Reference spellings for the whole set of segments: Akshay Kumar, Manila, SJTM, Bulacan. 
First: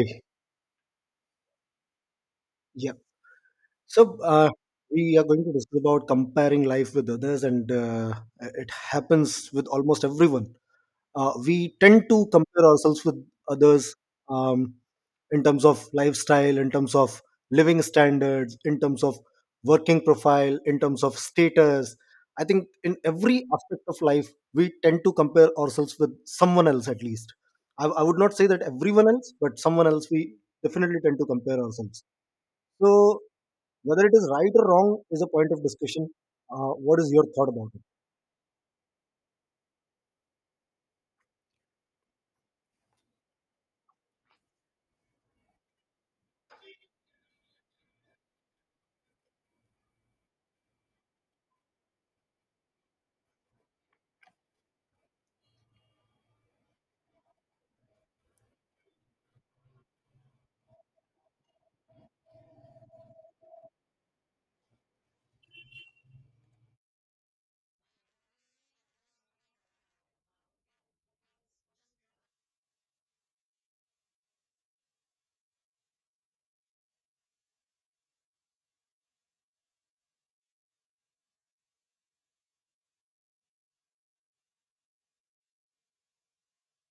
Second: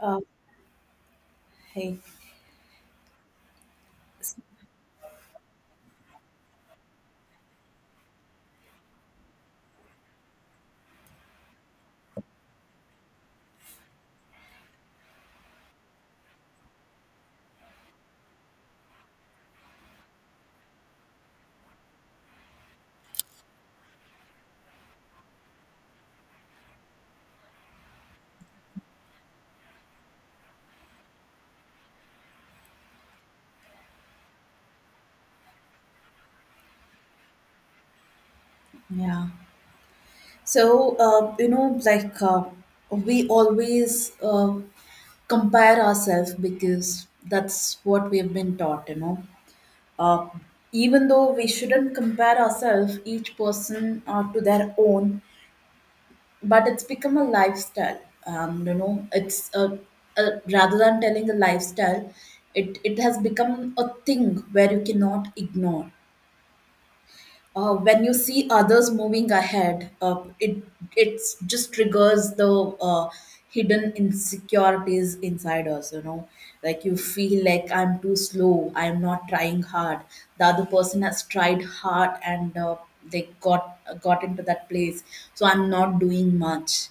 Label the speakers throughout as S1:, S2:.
S1: Uh, Hey,
S2: Yeah. So
S1: s-
S2: we are going to discuss about comparing life with others, and it happens with almost everyone. We tend to compare ourselves with others um, in terms of lifestyle, in terms of living standards, in terms of working profile, in terms of status. I think in every aspect of life, we tend to compare ourselves with someone else at least. I would not say that everyone else, but someone else we definitely tend to compare ourselves. So, whether it is right or wrong is a point of discussion. What is your thought about it?
S1: yeah. So, like we always compare ourselves because that's what we have been taught, you know. Uh, Even though we shouldn't compare ourselves, each person, to their own, but it's become a lifestyle. You know, it's a Rather than telling a lifestyle, it has become a thing where you cannot ignore when you see others moving ahead, it just triggers the uh, hidden insecurities inside us. You know, like you feel like I'm too slow, I'm not trying hard. The other person has tried hard, and they got into that place, so I'm not doing much,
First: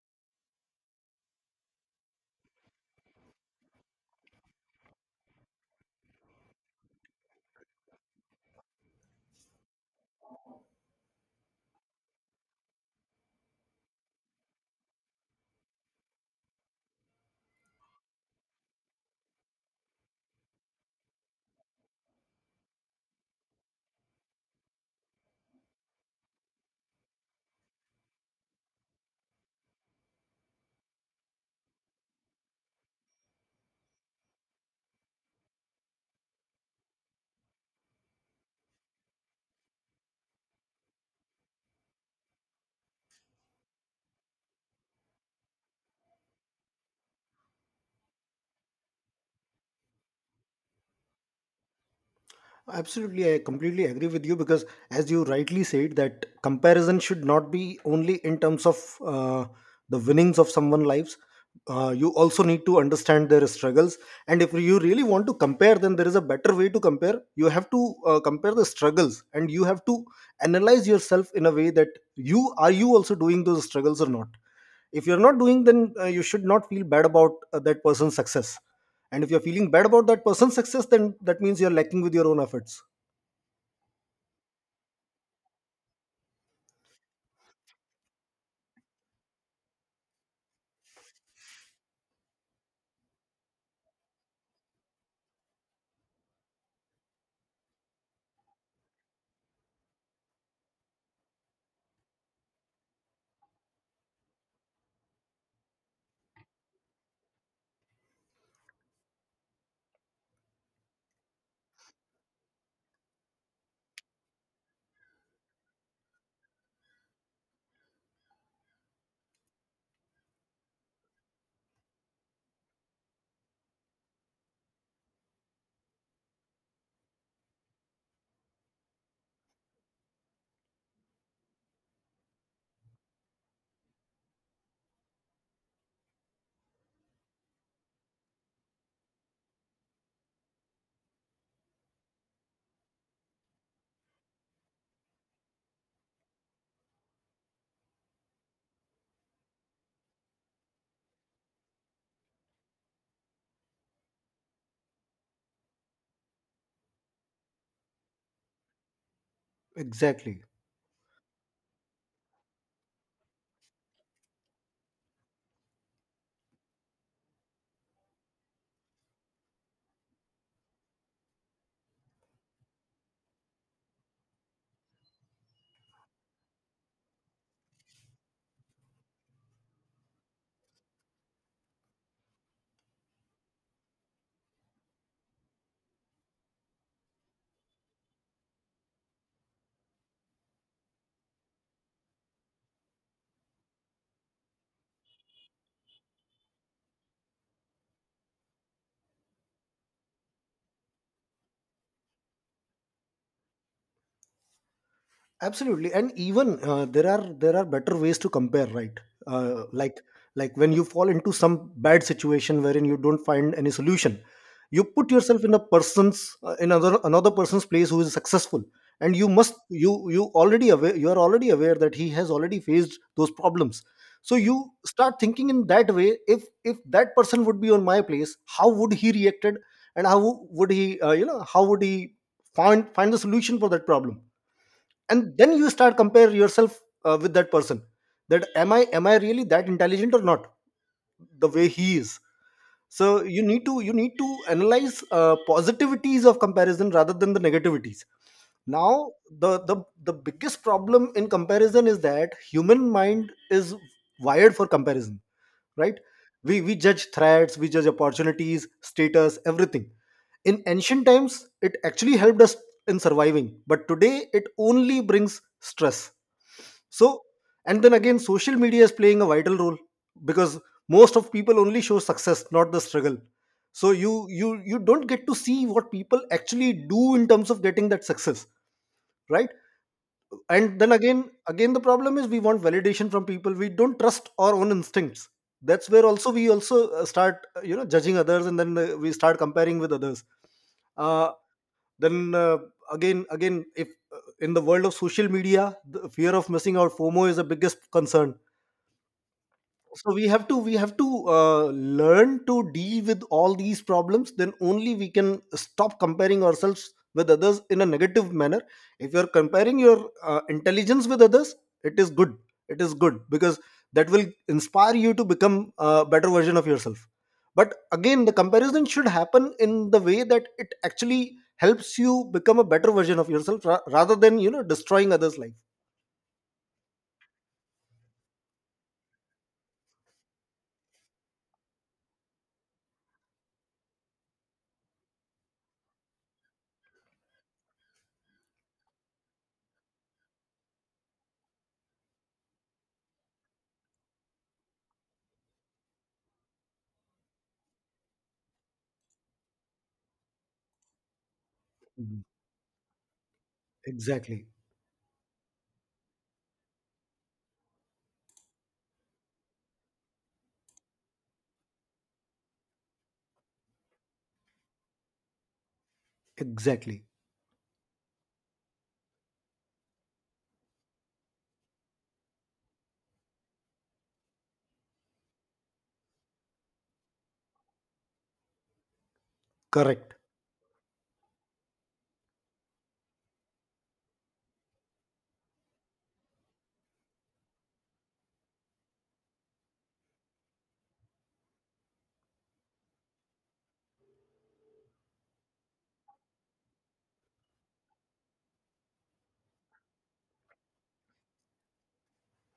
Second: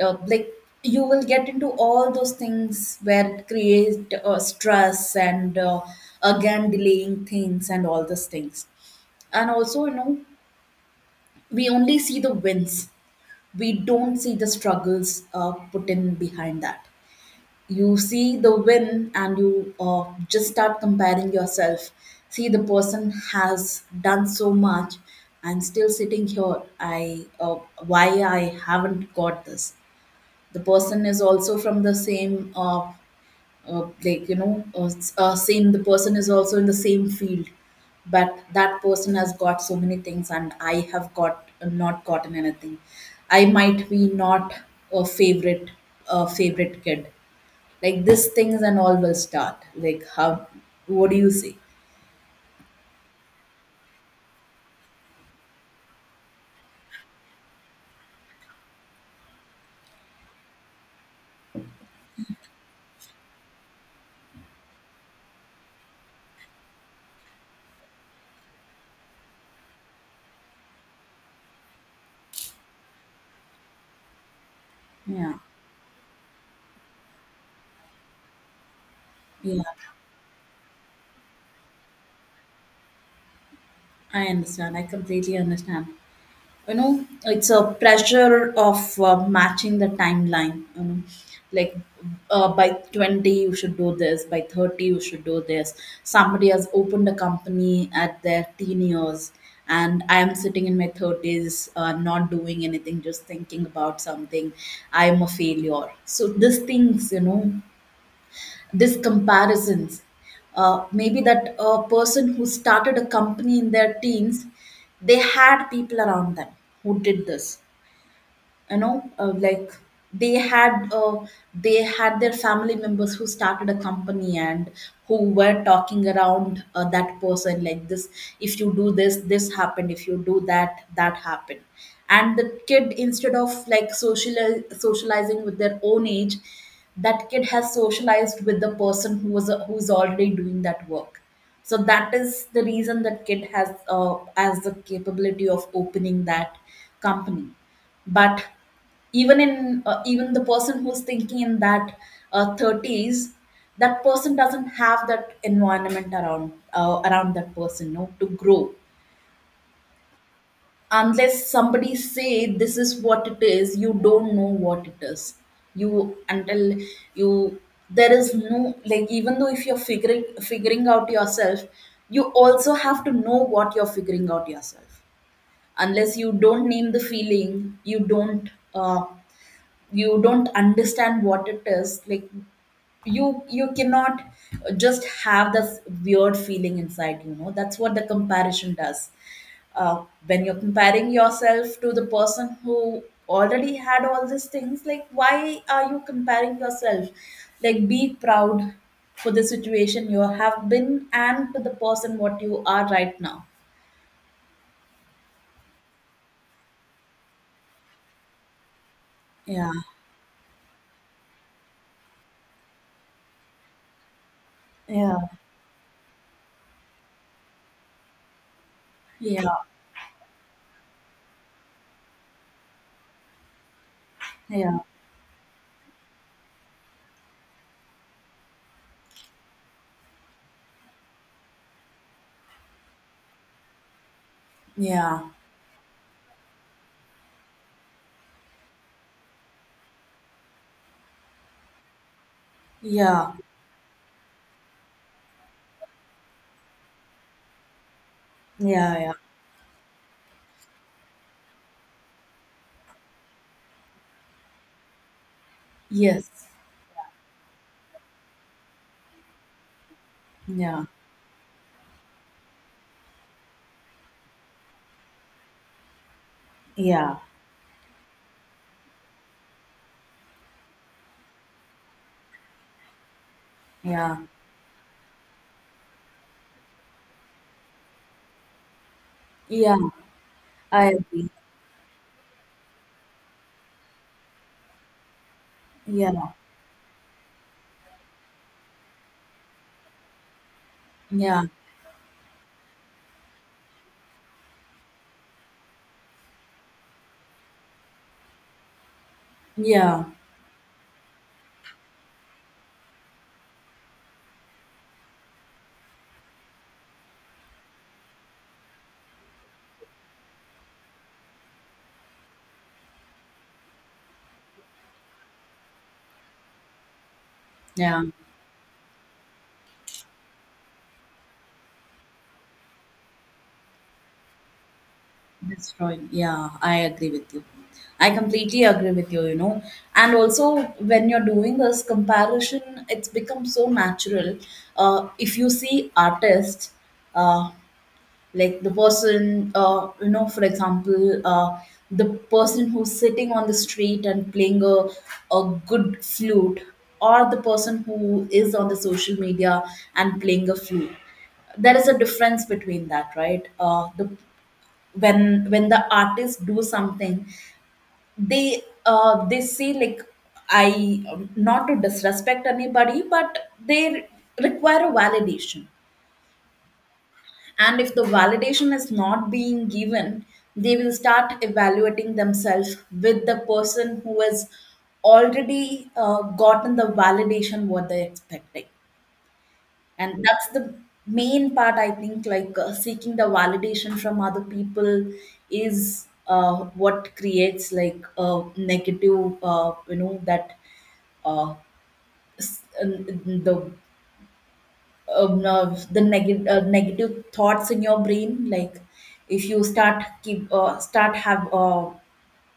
S1: like you will get into all those things where it create stress, and again delaying things and all those things. And also, you know, we only see the wins, we don't see the struggles, put in behind that. You see the win, and you just start comparing yourself. See, the person has done so much, I'm still sitting here, I why I haven't got this? The person is also from the same like you know s- same. The person is also in the same field, but that person has got so many things, and I have got not gotten anything. I might be not a favorite, a favorite kid. Like, these things and all will start. Like, how? What do you say?
S2: Absolutely, I completely agree with you because, as you rightly said, that comparison should not be only in terms of uh, the winnings of someone's lives. You also need to understand their struggles, and if you really want to compare, then there is a better way to compare. You have to compare the struggles, and you have to analyze yourself in a way that you also doing those struggles or not. If you're
S1: yeah
S2: not doing, then you should not feel bad about that person's success. And if you're
S1: yeah
S2: feeling bad about that person's success, then that means you're lacking with your own efforts.
S1: I understand. I completely understand. You know, it's a pressure of matching the timeline, you know. Like, by 20 you should do this, by 30 you should do this. Somebody has opened a company at their teen years, and I am sitting in my 30s, not doing anything, just thinking about something. I am a failure. So, these things, you know, these comparisons. Maybe that person who started a company in their teens, they had people around them who did this. You know, they had uh, they had their family members who started a company, and who were talking around, that person, like this. If you do this, this happened. If you do that, that happened. And the kid, instead of like socializing with their own age, that kid has socialized with the person who was who's already doing that work. So that is the reason that kid has the capability of opening that company. But even in even the person who's thinking in that 30s, that person doesn't have that environment around, around that person, no, to grow.
S2: Exactly.
S1: Unless somebody say this is what it is, you don't know what it is. You until you there is no, like, even though if you're figuring out yourself, you also have to know what you're figuring out yourself. Unless you don't name the feeling, you don't, uh, you don't understand what it is. Like, you cannot just have this weird feeling inside, you know. That's what the comparison does. When you're comparing yourself to the person who already had all these things, like, why are you comparing yourself? Like, be proud for the situation you have been, and to the person what you are right now.
S2: Absolutely, and even there are better ways to compare, right? uh,
S1: Yeah
S2: like like when you fall into some bad situation wherein you don't find any solution, you put
S1: yeah
S2: yourself in a person's in another person's place who is successful. And
S1: yeah
S2: you are already aware that he has already faced those problems. So you
S1: yeah
S2: start thinking in that way. If that person would be on my place, how would he reacted? And how would he find the solution for that problem?
S1: yeah
S2: And then you start compare yourself with that person. That am I really that intelligent or not, the way he is? So
S1: yeah
S2: you need to analyze positivities of comparison rather than the negativities.
S1: yeah
S2: Now,
S1: yeah
S2: the, the the biggest problem in comparison is that human mind is wired for comparison, right?
S1: yes
S2: We judge threats, we judge opportunities, status, everything. In
S1: Yeah,
S2: ancient times, it actually helped us in surviving, but today it only brings stress.
S1: yeah,
S2: So, and then again, social media is playing a vital role, because most of people only show success, not the struggle. So
S1: yeah,
S2: you don't get to see what people actually do in terms of getting that success, right?
S1: yeah.
S2: And then
S1: I
S2: again,
S1: agree.
S2: again the problem is we want validation from people. We don't trust our own instincts. That's where also
S1: Yeah,
S2: we also start judging others, and then we start comparing with others. Uh,
S1: yeah,
S2: then again, if in the world of social media, the fear of missing out, FOMO, is the biggest concern.
S1: yeah,
S2: So we have to uh, learn to deal with all these problems, then only we can stop comparing ourselves with others in a negative manner. If you're comparing your intelligence with others, it is good. It is good because that will inspire you to become a better version of yourself. But
S1: yeah.
S2: again, the comparison should happen in the way that it actually helps you become a better version of yourself rather than destroying others life.
S1: Destroyed. Yeah, I agree with you. I completely agree with you, you know. And also, when you're doing this comparison, it's become so natural. If you see artists, uh, like the person you know for example the person who's sitting on the street and playing a good flute, or the person who is on the social media and playing a flute. There is a
S2: Mm,
S1: difference between that, right? The
S2: exactly.
S1: When the artists do something, they say, like, I not to disrespect anybody, but they require a validation.
S2: Exactly.
S1: And if the validation is not being given, they will start evaluating themselves with the person who has already gotten the validation what they're expecting.
S2: Correct.
S1: And that's the main part, I think, like, seeking the validation from other people is what creates, like, a negative, you know that uh, s- the the neg- negative thoughts in your brain. Like, if you start keep start have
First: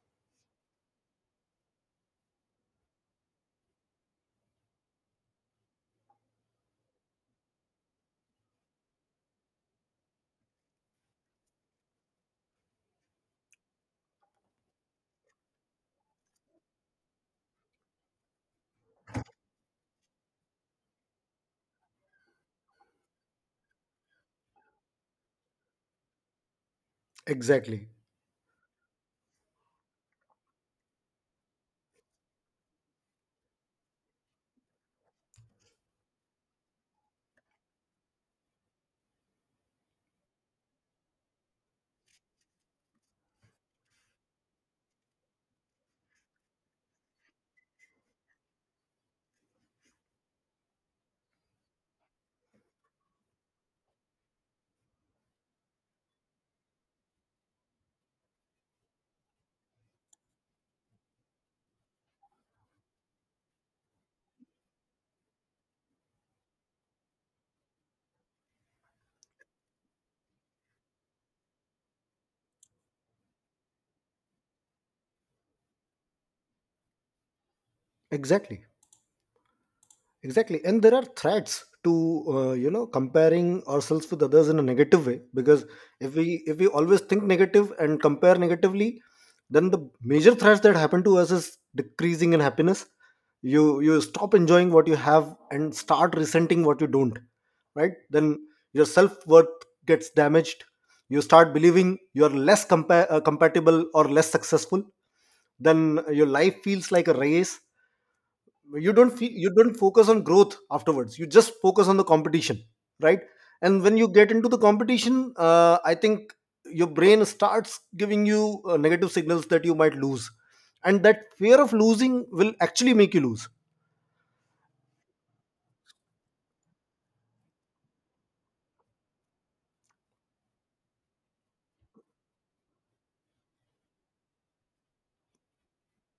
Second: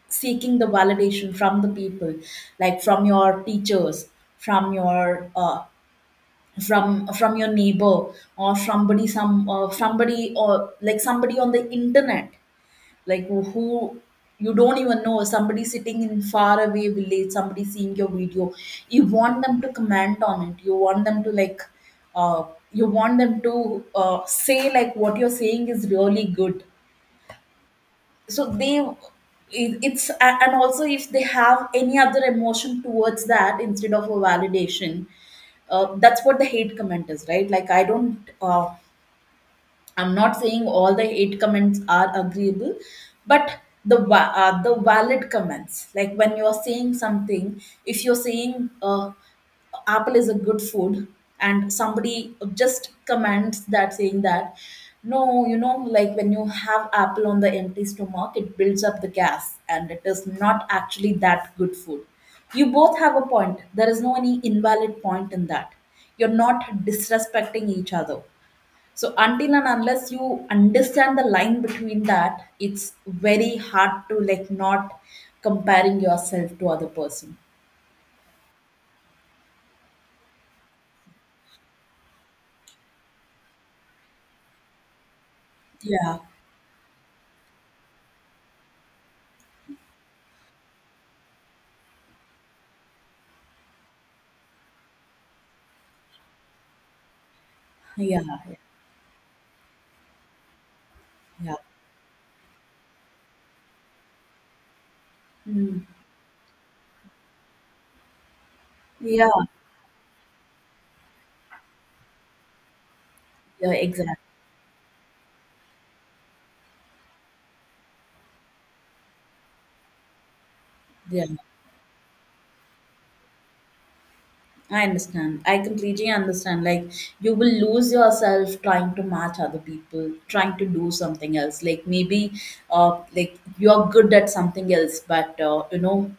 S1: seeking the validation from the people, like from your teachers, from your from your neighbor, or somebody, somebody, or like somebody on the internet, like who you don't even know, somebody sitting in faraway village, somebody seeing your video, you want them to comment on it, you want them to like, uh, you want them to say, like, what you're saying is really good.
S2: Exactly.
S1: So they, and also, if they have any other emotion towards that, instead of a validation, that's what the hate comment is, right? Like, I don't, I'm not saying all the eight comments are agreeable, but the valid comments, like when you are saying something, if you're saying, apple is a good food, and somebody just comments that, saying that, no, you know, like when you have apple on the empty stomach, it builds up the gas, and it is not actually that good food. You both have a point. There is no any invalid point in that. You're not disrespecting each other. So until and unless you understand the line between that, it's very hard to, like, not comparing yourself to other person.
S2: Exactly. Exactly, and there are threats to comparing ourselves with others in a negative way, because if
S1: Yeah,
S2: we if we always think negative and compare negatively, then the major threats that happen to us is decreasing in happiness. You stop enjoying what you have and start resenting what you don't, right?
S1: yeah,
S2: Then
S1: yeah.
S2: your self-worth gets damaged. You start
S1: Yeah.
S2: believing you're less compatible or less successful.
S1: Mm.
S2: Then your life feels like a race.
S1: Yeah,
S2: You don't focus on growth afterwards, you just focus on the competition, right?
S1: yeah,
S2: And when you
S1: exactly.
S2: get into the competition, I think your brain starts giving you negative signals that you might lose. And that
S1: Yeah,
S2: fear of losing will actually make you lose.
S1: I understand. I completely understand. Like, you will lose yourself trying to match other people, trying to do something else. Like, maybe, like you're good at something else, but you know,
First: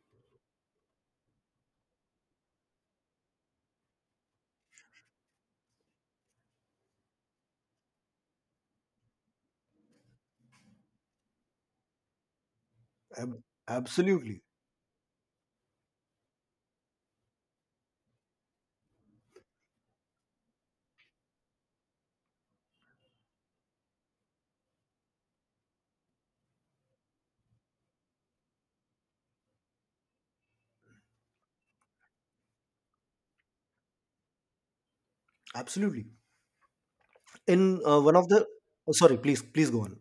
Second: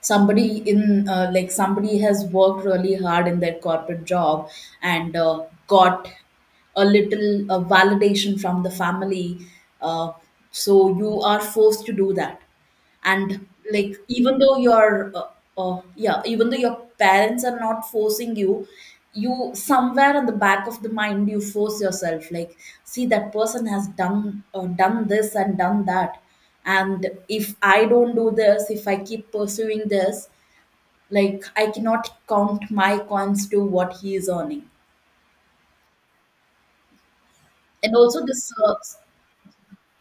S1: somebody in, like somebody has worked really hard in their corporate job, and got a little validation from the family, uh, so you are forced to do that.
S2: Ab-
S1: And like, even
S2: absolutely,
S1: though your yeah even though your parents are not forcing you, you somewhere in the back of the mind you force yourself, like, see, that person has done, done this and done that, and if I don't do this, if I keep pursuing this, like, I cannot count my coins to what he is earning.
S2: absolutely, in
S1: And
S2: one
S1: also
S2: of the—
S1: this,
S2: Oh, sorry, please, please go on.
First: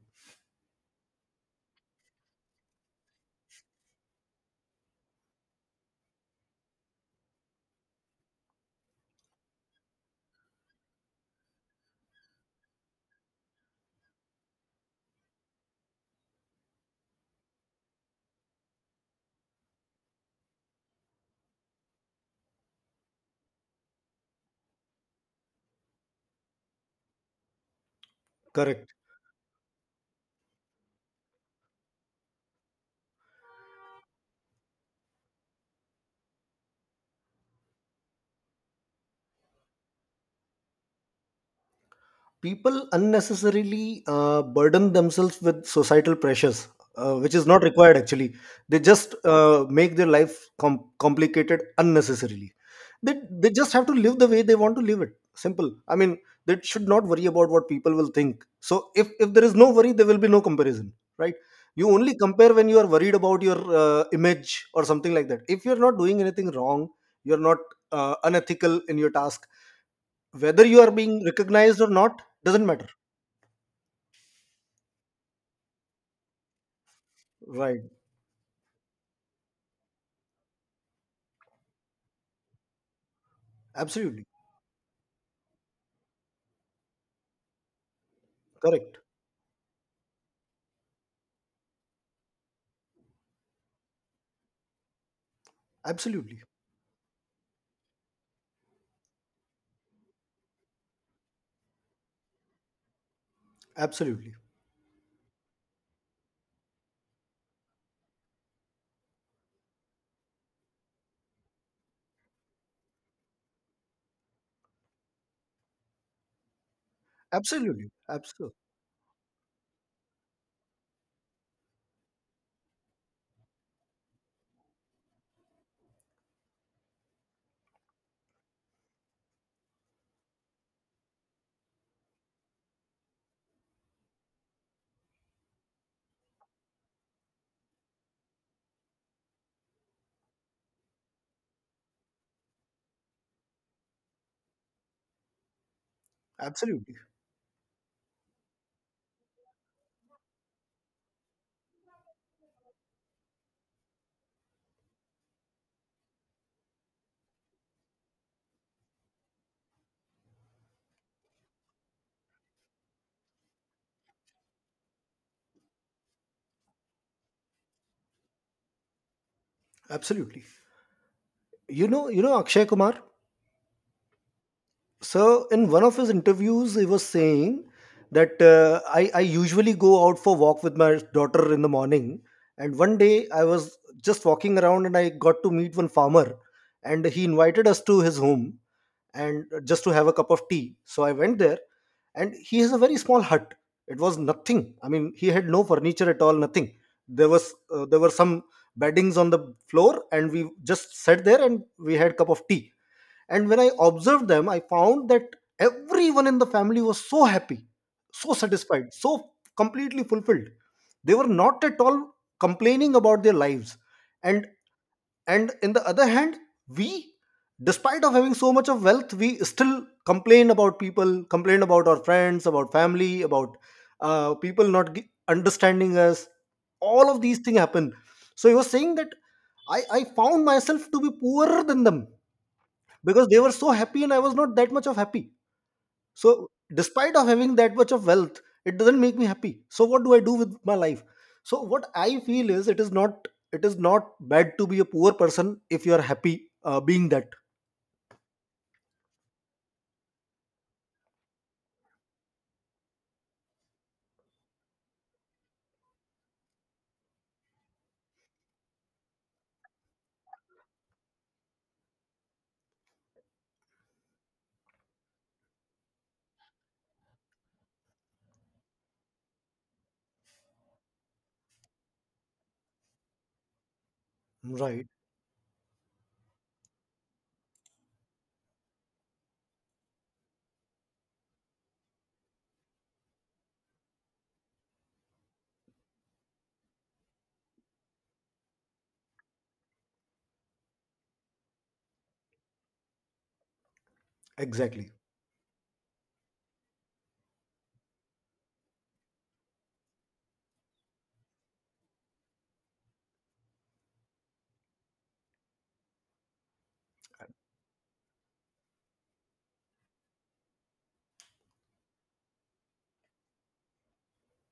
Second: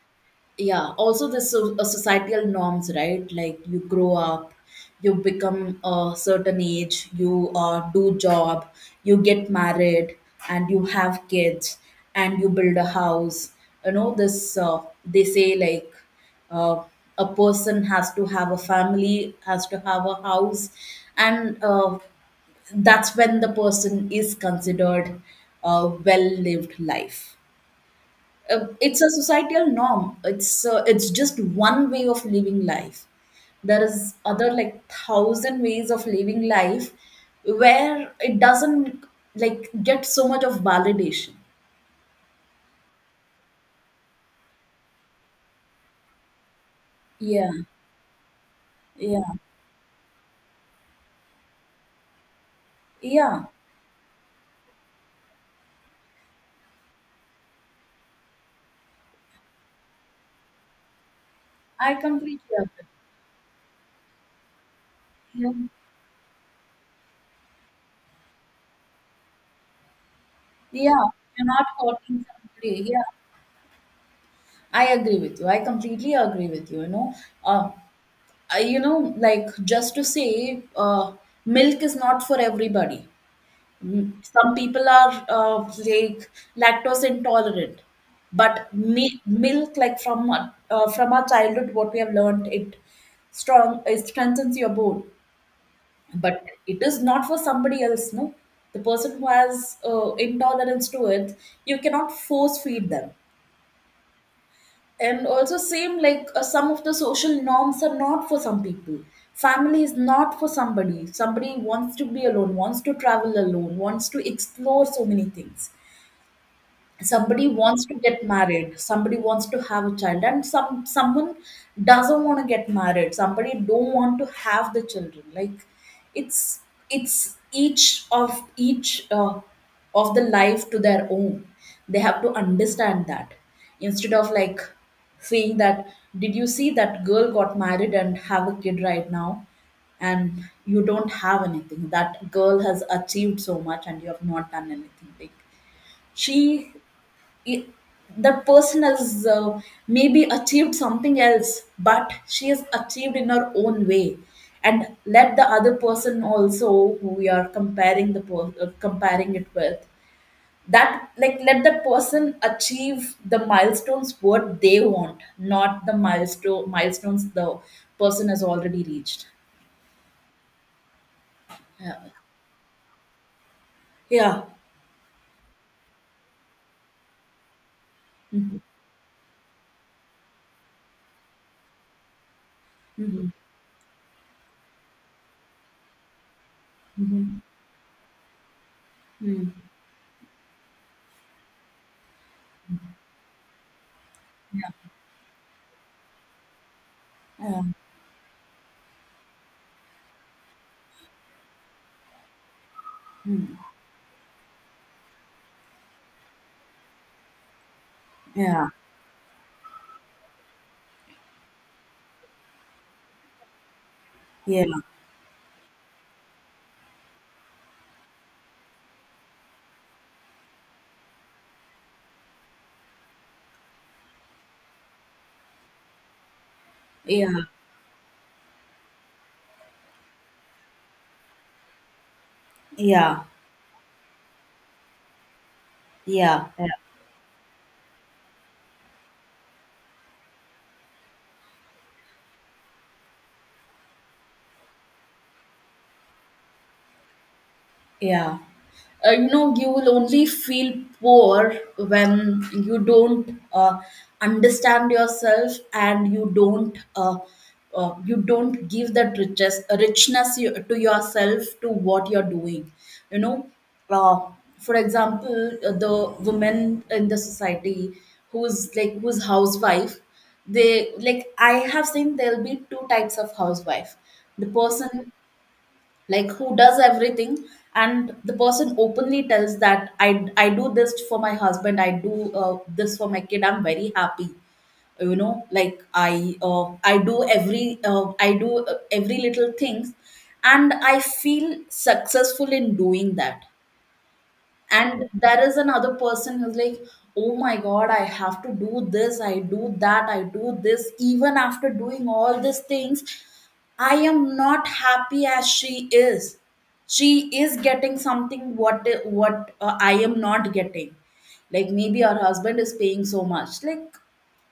S1: yeah also the, societal norms, right? Like, you grow up, you become a certain age, you do job, you get married, and you have kids, and you build a house. You know, this, they say, like, uh, a person has to have a family, has to have a house, and that's when the person is considered a well lived life. Uh,
S2: Correct.
S1: it's a societal norm, it's, it's just one way of living life. There is other, like, thousand ways of living life where it doesn't, like, get so much of validation.
S2: People unnecessarily burden themselves with societal pressures, which is
S1: yeah
S2: not required actually. They just
S1: yeah
S2: make their life complicated unnecessarily. they,
S1: yeah
S2: they just have to live the way they want to live it, simple. I mean, they should not worry about what people will think. So if there is no worry, there will be no comparison, right? You
S1: I
S2: only compare
S1: completely
S2: when you are
S1: agree.
S2: worried about your image or something like that.
S1: Yeah,
S2: If you're not doing anything wrong, you're not unethical in your task, whether you are
S1: yeah.
S2: being
S1: You're not
S2: recognized or not,
S1: hurting
S2: doesn't
S1: somebody,
S2: matter.
S1: yeah. I agree with you. I completely agree with you. You know, uh,
S2: Right.
S1: you know, like, just to say, milk is not for everybody. Mm,
S2: Absolutely.
S1: some people are, like, lactose intolerant, but
S2: Correct.
S1: milk, like from, from our childhood, what we have learned, it strong, it strengthens your bone.
S2: Absolutely.
S1: But it is not for somebody else, no. The person who has intolerance to it, you cannot force feed them.
S2: Absolutely.
S1: And also, same, like, some of the social norms are not for some people. Family is not for somebody. Somebody wants to be alone, wants to travel alone, wants to explore so many things. Somebody wants
S2: Absolutely.
S1: to get
S2: Absolutely.
S1: married, somebody wants to have a child, and someone doesn't want to get married, somebody don't want to have the children. Like, it's it's each of each, of the life to their own. They have to understand that, instead of, like, saying that, did you see that girl got married and have a kid right now, and you don't have anything, that girl has achieved so much and you have not done anything, like, she
S2: Absolutely.
S1: it, that person has, maybe achieved something else, but she has achieved in her own way. And let the other person also, who we are comparing comparing it with, that, like, let the person achieve the milestones what they want, not the milestones the person has already reached.
S2: Absolutely. You know,
S1: Yeah.
S2: you know Akshay Kumar.
S1: Yeah.
S2: So in one of his interviews, he was saying that
S1: Hmm.
S2: I usually go out for walk with my daughter in the morning. And one day
S1: Hmm.
S2: I was just walking around and I got to meet one farmer, and he invited us to his home. And
S1: Hmm.
S2: just to have a cup of tea. So I went there, and he has a very small hut. It was nothing. I mean, he had no furniture at all, nothing.
S1: Yeah.
S2: There were some beddings on the floor, and we just sat there and we had cup of tea. And
S1: Mhm.
S2: when I observed them, I found that everyone in the family was so happy, so
S1: Yeah.
S2: satisfied, so completely fulfilled. They were not at all complaining about their lives. And
S1: Yeah.
S2: in the other hand, we, despite of having so much of wealth, we still complain about people, complain about our friends, about family, about people not understanding us. All of these
S1: Yeah.
S2: things happen. So he was saying that I found myself to be poorer than them,
S1: Yeah.
S2: because they were so happy and I was not that much of happy. So,
S1: Yeah. Yeah.
S2: despite of having that much of wealth, it doesn't make me happy. So what do I do with my life? So what I feel is, it is not bad to be a poor person if you are happy being that,
S1: Yeah. You know, you will only feel poor when you don't, understand yourself and you don't, you don't give that riches, richness you, to yourself to what you're doing. You know, uh, for example, the women in the society who's housewife, they like I have seen there'll be two types of housewife. The
S2: right?
S1: person like who does everything, and the person openly tells that I do this for my husband, I do this for my kid, I'm very happy. You know, like I do every I do every little things, and I feel successful in doing that.
S2: Exactly.
S1: And there is another person who's like, oh my god, I have to do this, I do that, I do this. Even after doing all these things, I am not happy as she is. She is getting something what I am not getting. Like maybe her husband is paying so much. Like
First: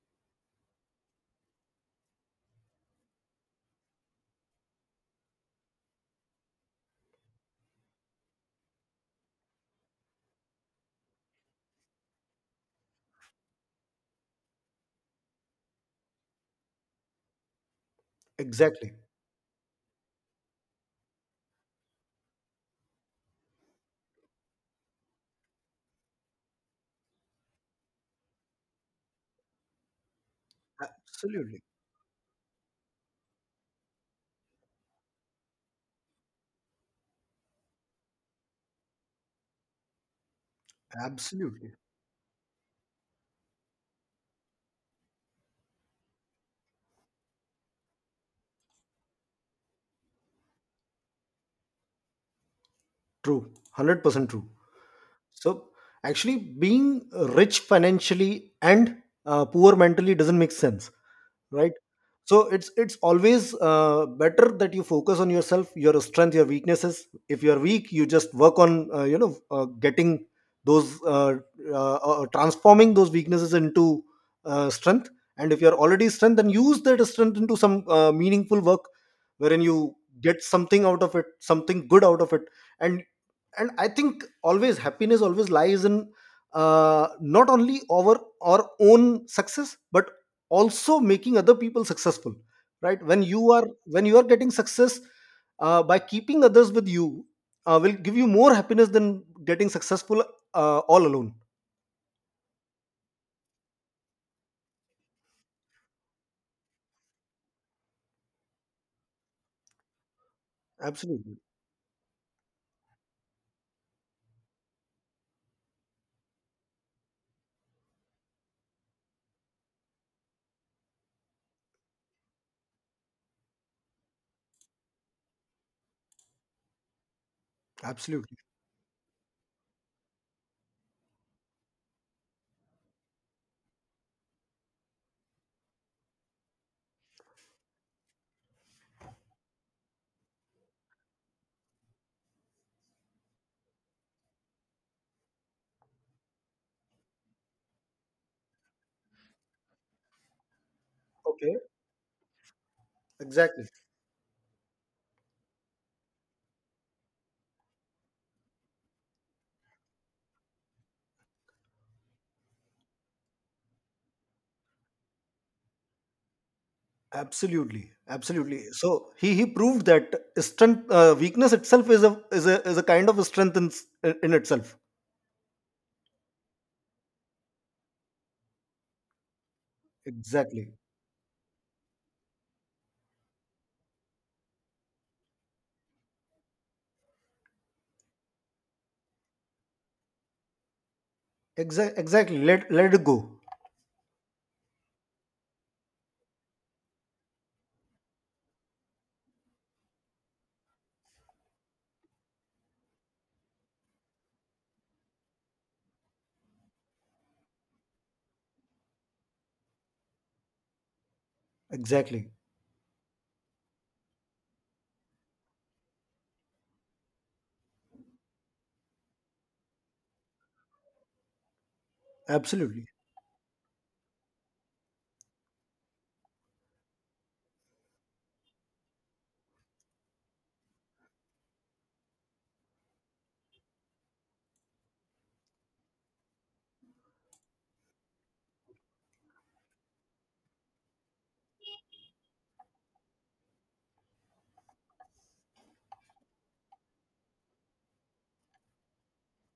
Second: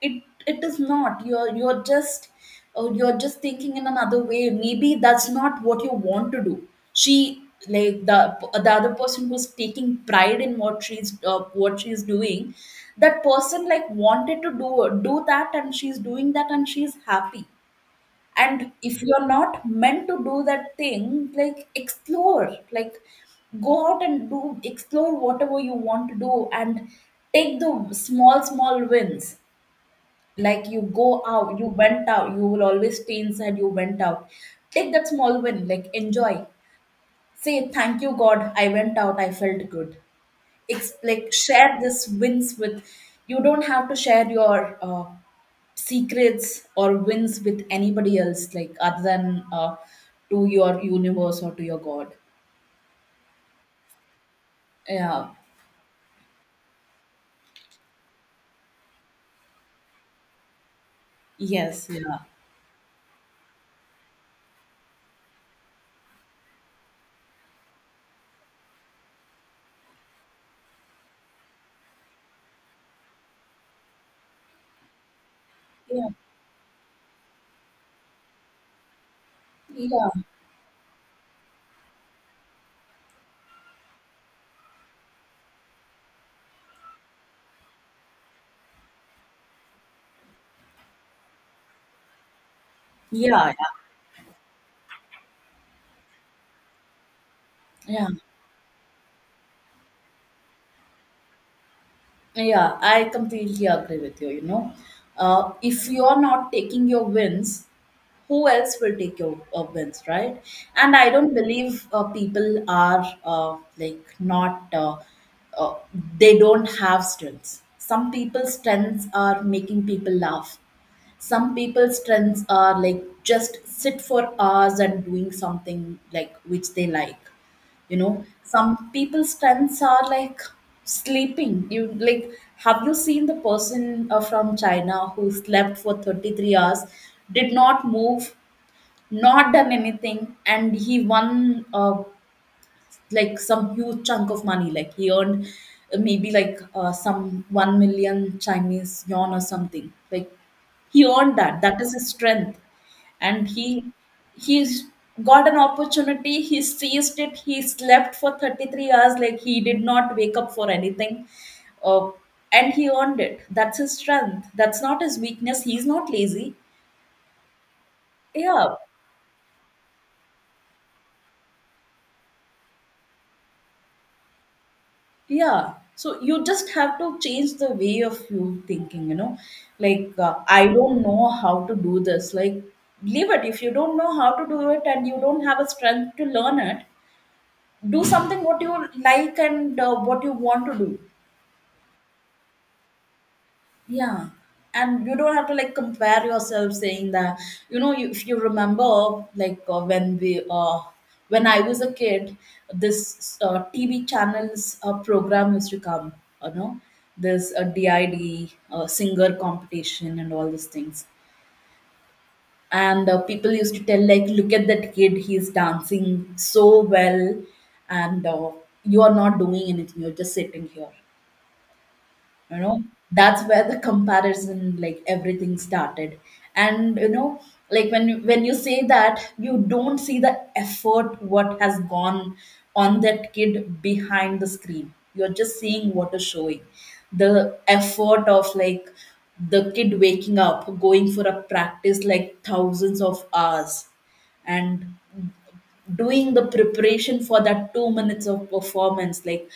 S1: it is not, you're just, you're just thinking in another way. Maybe that's not what you want to do. She, like the other person who's taking pride in what she's doing, that person like wanted to do do that, and she's doing that, and she's happy. And
S2: Exactly.
S1: if you're not meant to do that thing, like explore, like go out and do, explore whatever you want to do, and take the small small wins. Like you go out,
S2: Absolutely.
S1: you went out, you will always stay inside, you went out, take that small win, like enjoy. Say thank you god, I went out, I felt good. Like share
S2: Absolutely
S1: this wins with. You don't have to share your secrets or wins with anybody else, like other than to your universe or to your god.
S2: true. 100% true.
S1: Yeah.
S2: So actually, being rich financially and poor mentally doesn't make sense, right?
S1: Yes. Yeah.
S2: So it's always better that you focus on yourself, your strength, your weaknesses. If you are weak, you just work on getting those transforming those weaknesses into strength. And if you are already
S1: Yeah.
S2: strength, then use that strength into some meaningful work wherein you
S1: Yeah.
S2: get something out of it, something good out of it. And and i think always happiness always lies in uh, not only our our own success, but also making other people successful, right? When you
S1: Yeah. Yeah,
S2: are getting success by keeping others with you will
S1: yeah.
S2: give you more happiness than getting successful all alone.
S1: Yeah, I completely agree with you. You know, if you're not taking your wins, who else will take your wins, right? And I don't
S2: Absolutely.
S1: believe people are like not, uh, they don't have strengths. Some people's strengths are making people laugh. Some people's strengths are like just sit for hours and doing something like which they like. You know,
S2: Absolutely.
S1: some people's strengths are like sleeping. You like, have you seen the person from China who slept for 33 hours, did not move, not done anything, and he won a, like some huge chunk of money. Like he earned maybe like some 1 million Chinese yuan or something. Like he earned
S2: Okay.
S1: that. That is his strength, and
S2: Exactly.
S1: he's got an opportunity. He seized it. He slept for 33 hours. Like he did not wake up for anything. Uh, and he earned it. That's his strength. That's not his weakness. He's not lazy.
S2: Absolutely. Absolutely.
S1: Yeah.
S2: So he proved that strength, weakness itself is a kind of strength in itself.
S1: Yeah. So you just have to change the way of you thinking, you know. Like, I
S2: Exactly.
S1: don't know how to do this. Like, leave it. If you don't know how to do it and you don't have a strength to learn it, do something what you like and what you want to do.
S2: Exactly. Exactly. Let it go.
S1: Yeah, and you don't have to like compare yourself saying that, you know you, if you remember, like when I was a kid, this TV channels program used to come, you know, this DID singer competition and all these things,
S2: Exactly.
S1: and people used to tell like, look at that kid, he's dancing so well, and you are not doing anything, you're just sitting here, you know.
S2: Absolutely.
S1: That's where the comparison like everything started. And you know, like when you say that, you don't see the effort what has gone on that kid behind the screen. You're just seeing what is showing, the effort of like the kid waking up, going for a practice, like 1000s of hours, and doing the preparation for that 2 minutes of performance. Like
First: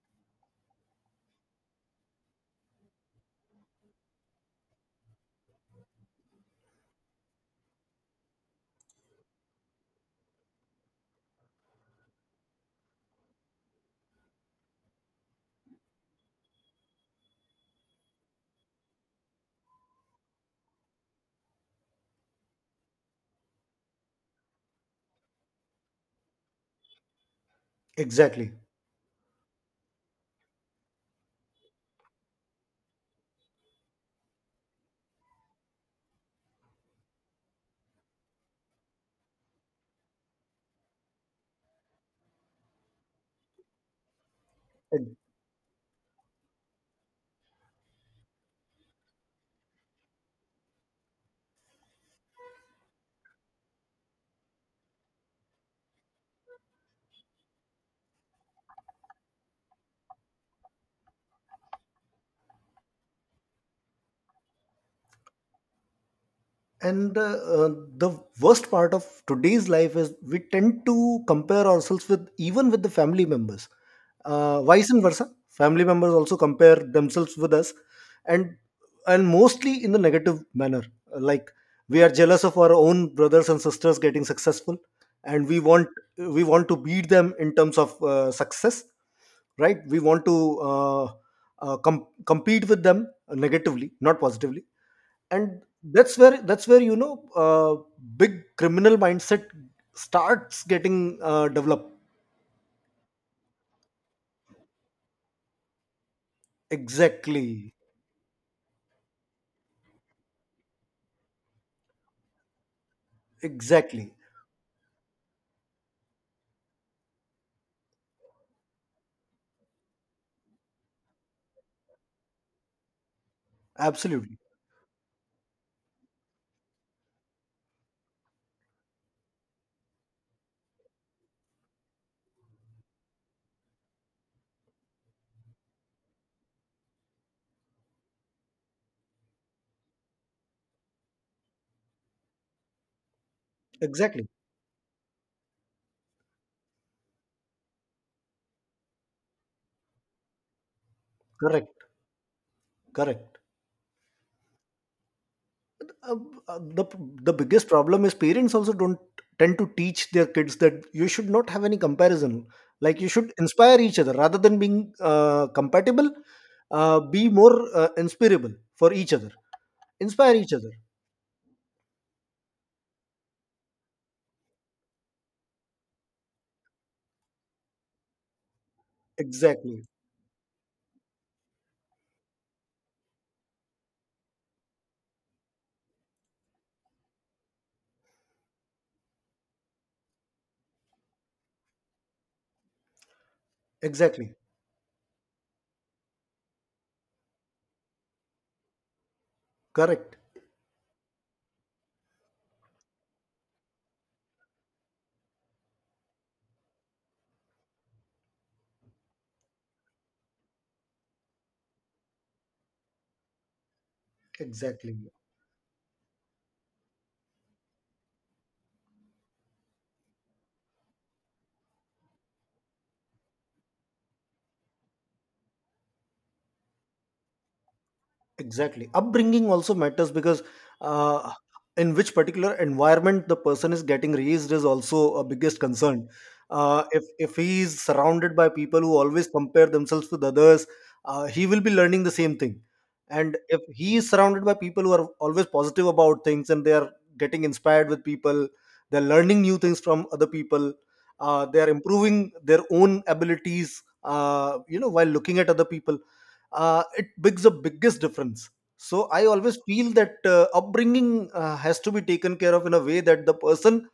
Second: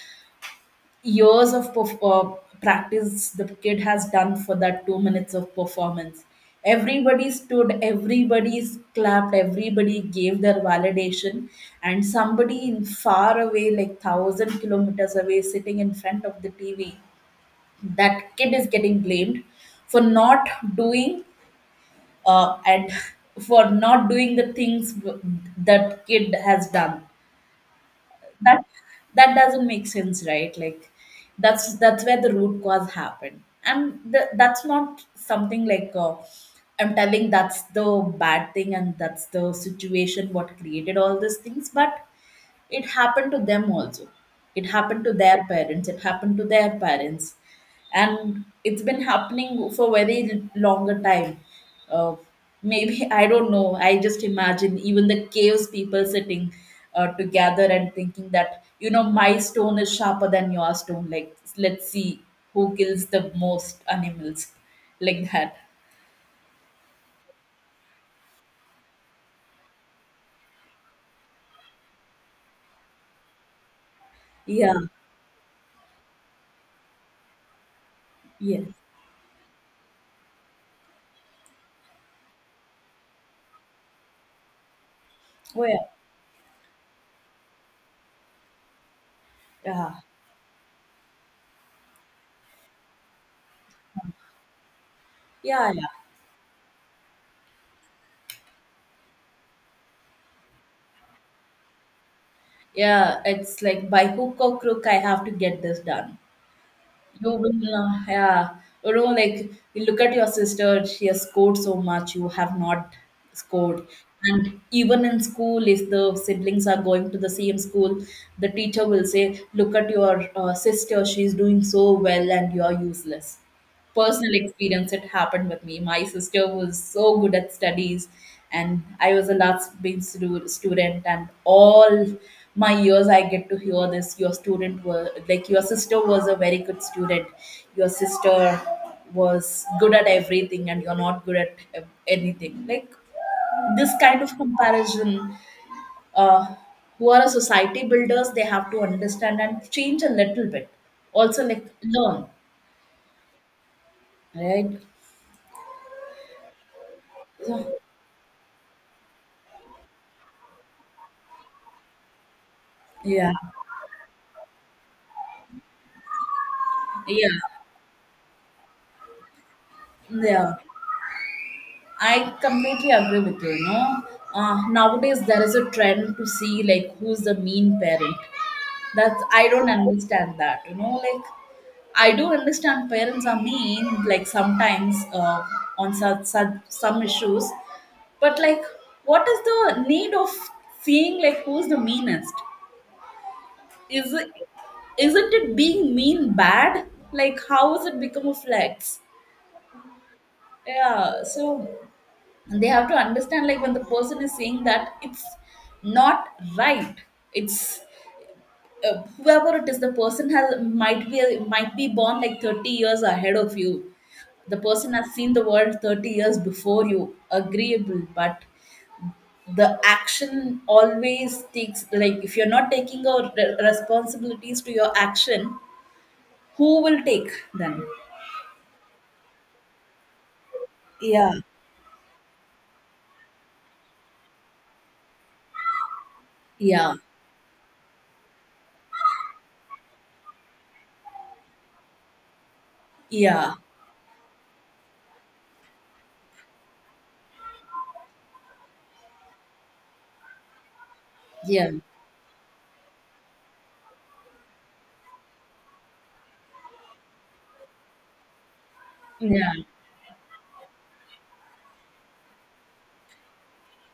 S1: years of practice the kid has done for that 2 minutes of performance. Everybody stood, everybody clapped, everybody gave their validation, and somebody in far away, like 1000 kilometers away, sitting in front of the TV, that kid is getting blamed for not doing and for not doing the things that kid has done.
S2: Exactly.
S1: That, that doesn't make sense, right? Like that's where the root cause happened, and that's not something like, I'm telling that's the bad thing, and that's the situation what created all these things. But it happened to them also, it happened to
S2: And
S1: their parents, it happened to their parents, and it's been happening for very longer time. uh, Maybe I don't know, I just imagine even the caves people sitting together and thinking that, you know, my stone is sharper than your stone, like let's see who kills the most animals, like that.
S2: and the worst part of today's life is we tend to compare ourselves with, even with, the family members.
S1: Yeah.
S2: Vice and versa, family members also compare themselves with us, and
S1: Yes.
S2: and mostly in the negative manner. Like, we are jealous of our own brothers and sisters getting successful, and
S1: Oh yeah.
S2: we want to beat them in terms of success, right?
S1: Yeah.
S2: We want to uh, compete with them negatively, not positively. And
S1: Yeah. Yeah.
S2: that's where, big criminal mindset starts getting developed.
S1: Yeah. it's like by hook or crook I have to get this done. You
S2: Exactly.
S1: will, yeah, you know, like you look at your sister, she has scored so much, you have not scored.
S2: Exactly.
S1: And even in school, if the siblings are going to the same school, the teacher will say, look at your sister, she's doing so well, and you're useless. Personal
S2: Absolutely.
S1: experience, it happened with me. My sister was so good at studies, and I was a last being student, and all my years I get to hear this, your student were like, your sister was a very good student, your sister was good at everything, and you're not good at anything. Like this kind
S2: Exactly.
S1: of comparison, uh, who are a society builders, they have to understand and change a little bit also, like
S2: Correct.
S1: learn,
S2: Correct.
S1: right?
S2: Uh, uh, the the biggest
S1: So,
S2: problem is parents also don't tend to teach their kids that you should not have any comparison. Like, you should
S1: yeah,
S2: inspire each other rather than being compatible. Be
S1: yeah,
S2: more inspirable for each other. Inspire each
S1: yeah,
S2: other.
S1: I completely agree with you. You know, nowadays there is a trend to see like who's the mean parent. That's, I don't
S2: Exactly.
S1: understand that. You know, like I do understand parents are mean like sometimes on such some issues, but like, what is the need of seeing like who's the meanest? Is it,
S2: Exactly.
S1: isn't it being mean bad? Like how has it become a flex?
S2: Correct.
S1: Yeah, so they have to understand like when the person is saying that, it's not right. It's, whoever it is, the person has, might be born like 30 years ahead of you, the person
S2: Exactly.
S1: has seen the world 30 years before you, agreeable. But the action always takes like, if you're not taking your responsibilities to your action, who will take then?
S2: Exactly. Upbringing also matters because uh,
S1: Yeah.
S2: in which particular environment the person is getting raised is also a biggest concern.
S1: Yeah.
S2: If he is surrounded by people who always compare themselves with others, he will be learning the same thing. And
S1: Yeah.
S2: if he is surrounded by people who are always positive about things and they are getting inspired with people, they're learning new things from other people, they are
S1: Yeah.
S2: improving their own abilities. While looking at other people, it makes the biggest difference. So I
S1: Yeah.
S2: always feel that upbringing has to be taken care of in a way that the person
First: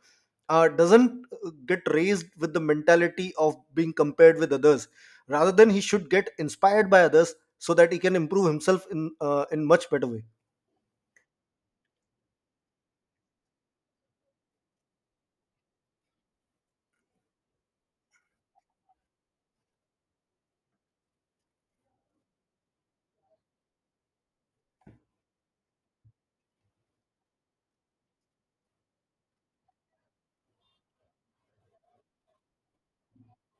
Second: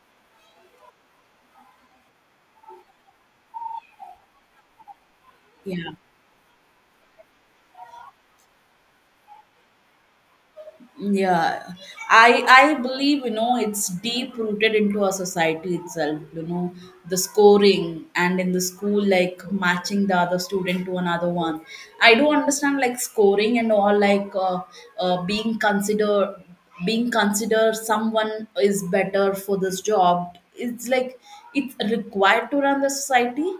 S2: doesn't get raised with the mentality of being compared with others. Rather than, he
S1: Yeah.
S2: should get inspired by others, so that he can improve himself in much better way.
S1: Yeah. I believe, you know, it's deep rooted into our society itself. You know, the scoring and in the school, like matching the other student to another one. I do understand like scoring and all, like being considered, being considered someone is better for this job. It's like it's required to run the society,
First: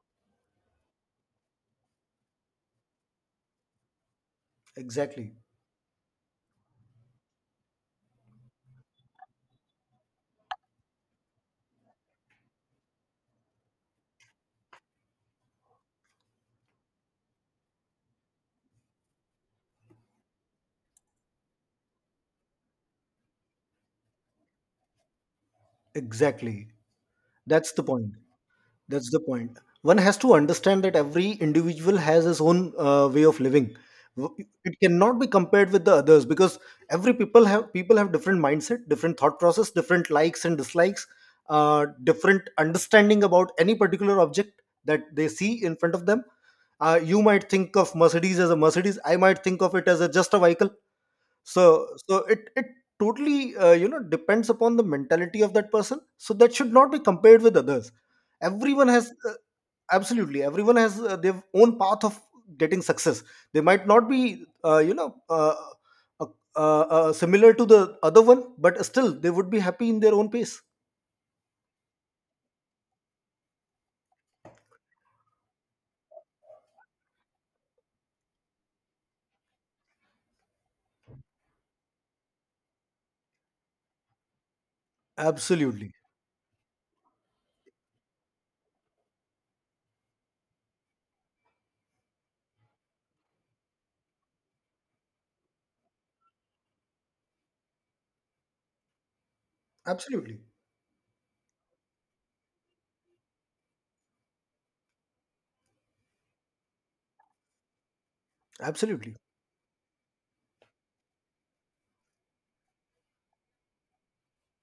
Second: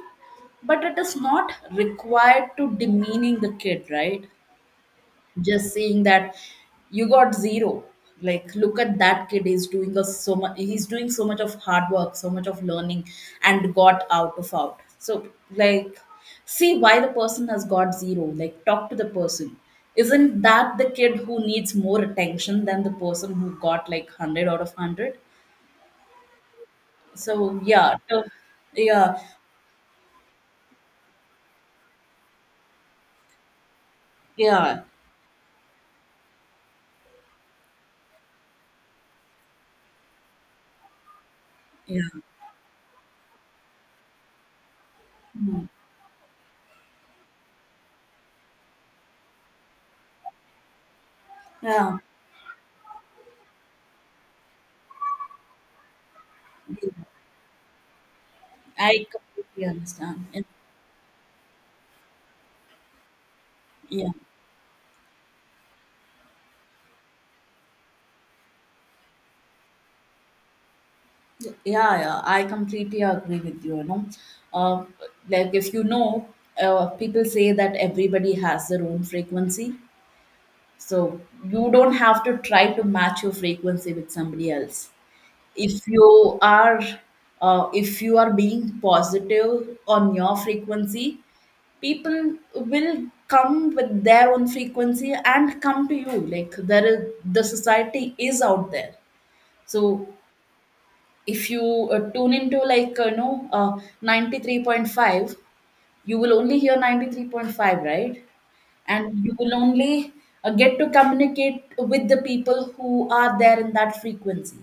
S1: but it is not required to demeaning the kid, right?
S2: Exactly,
S1: Just seeing that you got zero, like look at that kid is doing a, so much, he's doing so much of hard work, so much of learning, and got out of out. So like, see why the person has got zero, like talk to the person. Isn't that the kid who needs more attention than the person who got like 100 out of 100?
S2: exactly.
S1: So
S2: That's the
S1: yeah,
S2: point.
S1: so,
S2: That's
S1: yeah,
S2: the point. One has to understand that every individual has his own way of living. W- It
S1: yeah,
S2: cannot be compared with the others because every people have different mindset, different thought process, different likes and dislikes,
S1: yeah.
S2: different understanding about any particular object that they see
S1: Mhm.
S2: in front of them. You might think of Mercedes as a Mercedes. I might think of it as just a vehicle. So
S1: Yeah,
S2: it totally depends upon the mentality of that person, so that should not be compared with others. Everyone has
S1: I completely understand.
S2: Absolutely,
S1: And,
S2: everyone has their own path of getting success. They might not
S1: yeah.
S2: be uh, similar to the other one, but still they would be happy in their own pace.
S1: Yeah, yeah, I completely agree with you. You know, uh, like if you know, people say that everybody has their own frequency, so you don't have to try to match your frequency with somebody else. If
S2: Absolutely.
S1: you are, if you are being positive on your frequency, people will come with their own frequency and come to you. Like there is, the society is out there. So
S2: Absolutely.
S1: if you tune into like 93.5, you will only hear 93.5, right?
S2: Absolutely.
S1: And you will only get to communicate with the people who are there in that frequency.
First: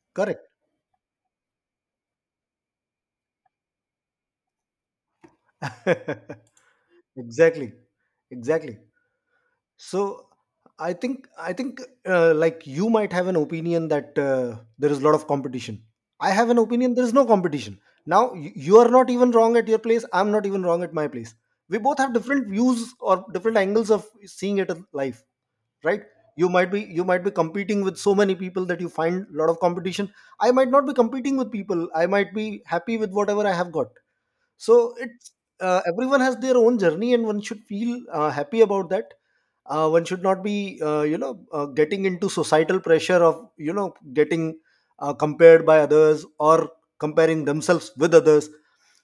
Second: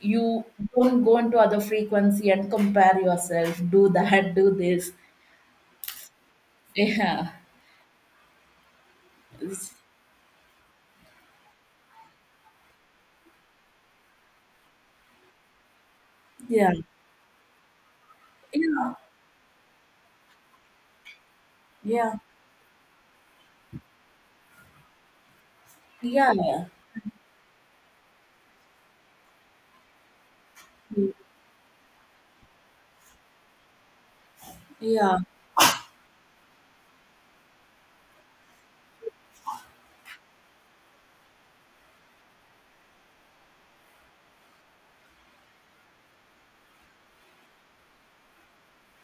S1: You
S2: Correct.
S1: don't go into other frequency and compare yourself, do that, do this. Yeah.
S2: Exactly. Exactly. So I think, like, you might have an opinion that there is a lot of competition. I have an
S1: Yeah.
S2: opinion there is no competition. Now, you are
S1: Yeah.
S2: not even wrong at your place. I'm not even wrong at my place. We both have
S1: Yeah.
S2: different views or different angles of seeing it in life, right?
S1: Yeah. Yeah.
S2: You might be competing with so many people that you find a lot of competition. I might not be competing with people. I might be happy with whatever I have got. So
S1: Yeah.
S2: it's everyone has their own journey, and one should feel happy about that. One should not be getting into societal pressure of getting compared by others or comparing themselves with others,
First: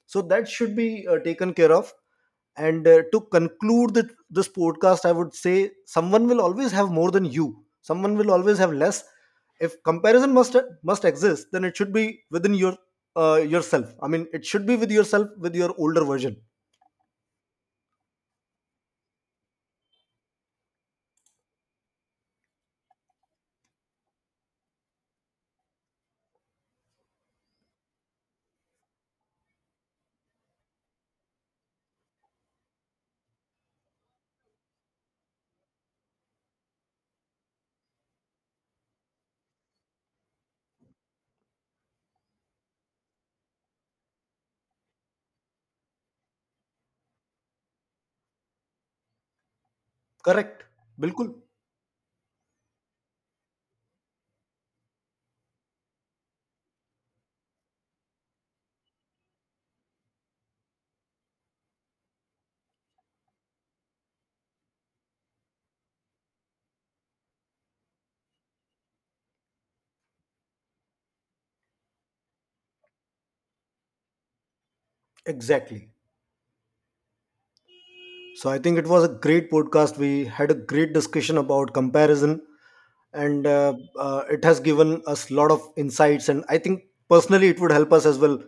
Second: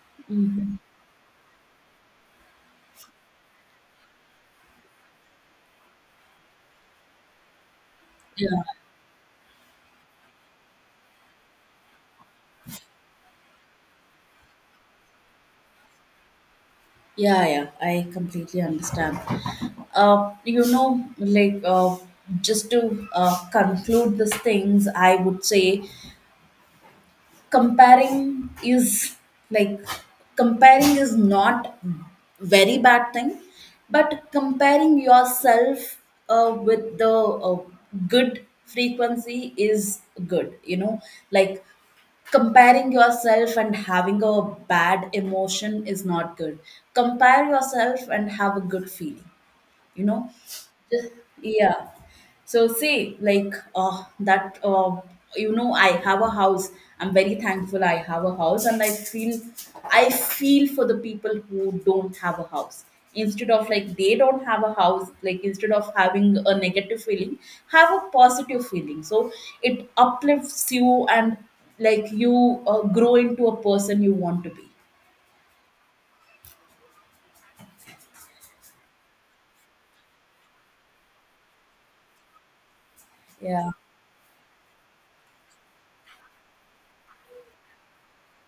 S2: so that should
S1: Mhm.
S2: be taken care of. And to conclude that this podcast, I would say, someone will always have more than you, someone will
S1: Yeah.
S2: always have less. If comparison must exist, then it should be within your yourself. I mean, it should be with yourself, with your older version.
S1: Yeah, yeah, I completely understand. You know, like just to conclude these things, I would say comparing is, like comparing is not very bad thing, but comparing yourself with the good frequency is good. You know, like comparing yourself and having a bad emotion is not good. Compare yourself and have a good feeling, you know,
S2: Correct.
S1: just,
S2: Bilkul.
S1: yeah. So say like that you know, I have a house, I'm very thankful I have a house, and I feel, I feel for the people who don't have a house. Instead of like, they don't have a house, like instead of having a negative feeling, have a positive feeling, so it uplifts you. And like you grow into a person you want to be.
S2: Exactly. So I think it was a great podcast. We had a great discussion about comparison, and
S1: Yeah.
S2: it has given us a lot of insights. And I think personally, it would help us as well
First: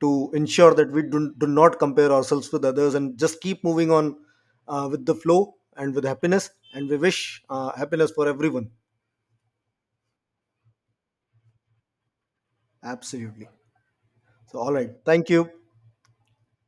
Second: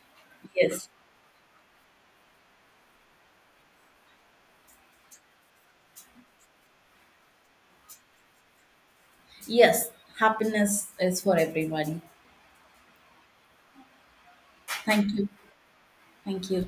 S2: to ensure
S1: Yes.
S2: that we do not compare ourselves with others and just keep moving on with the flow and with happiness. And we wish happiness for everyone.
S1: Yes, happiness is for everybody.
S2: Absolutely. So, all right.
S1: Thank you.
S2: Thank you.
S1: Thank you.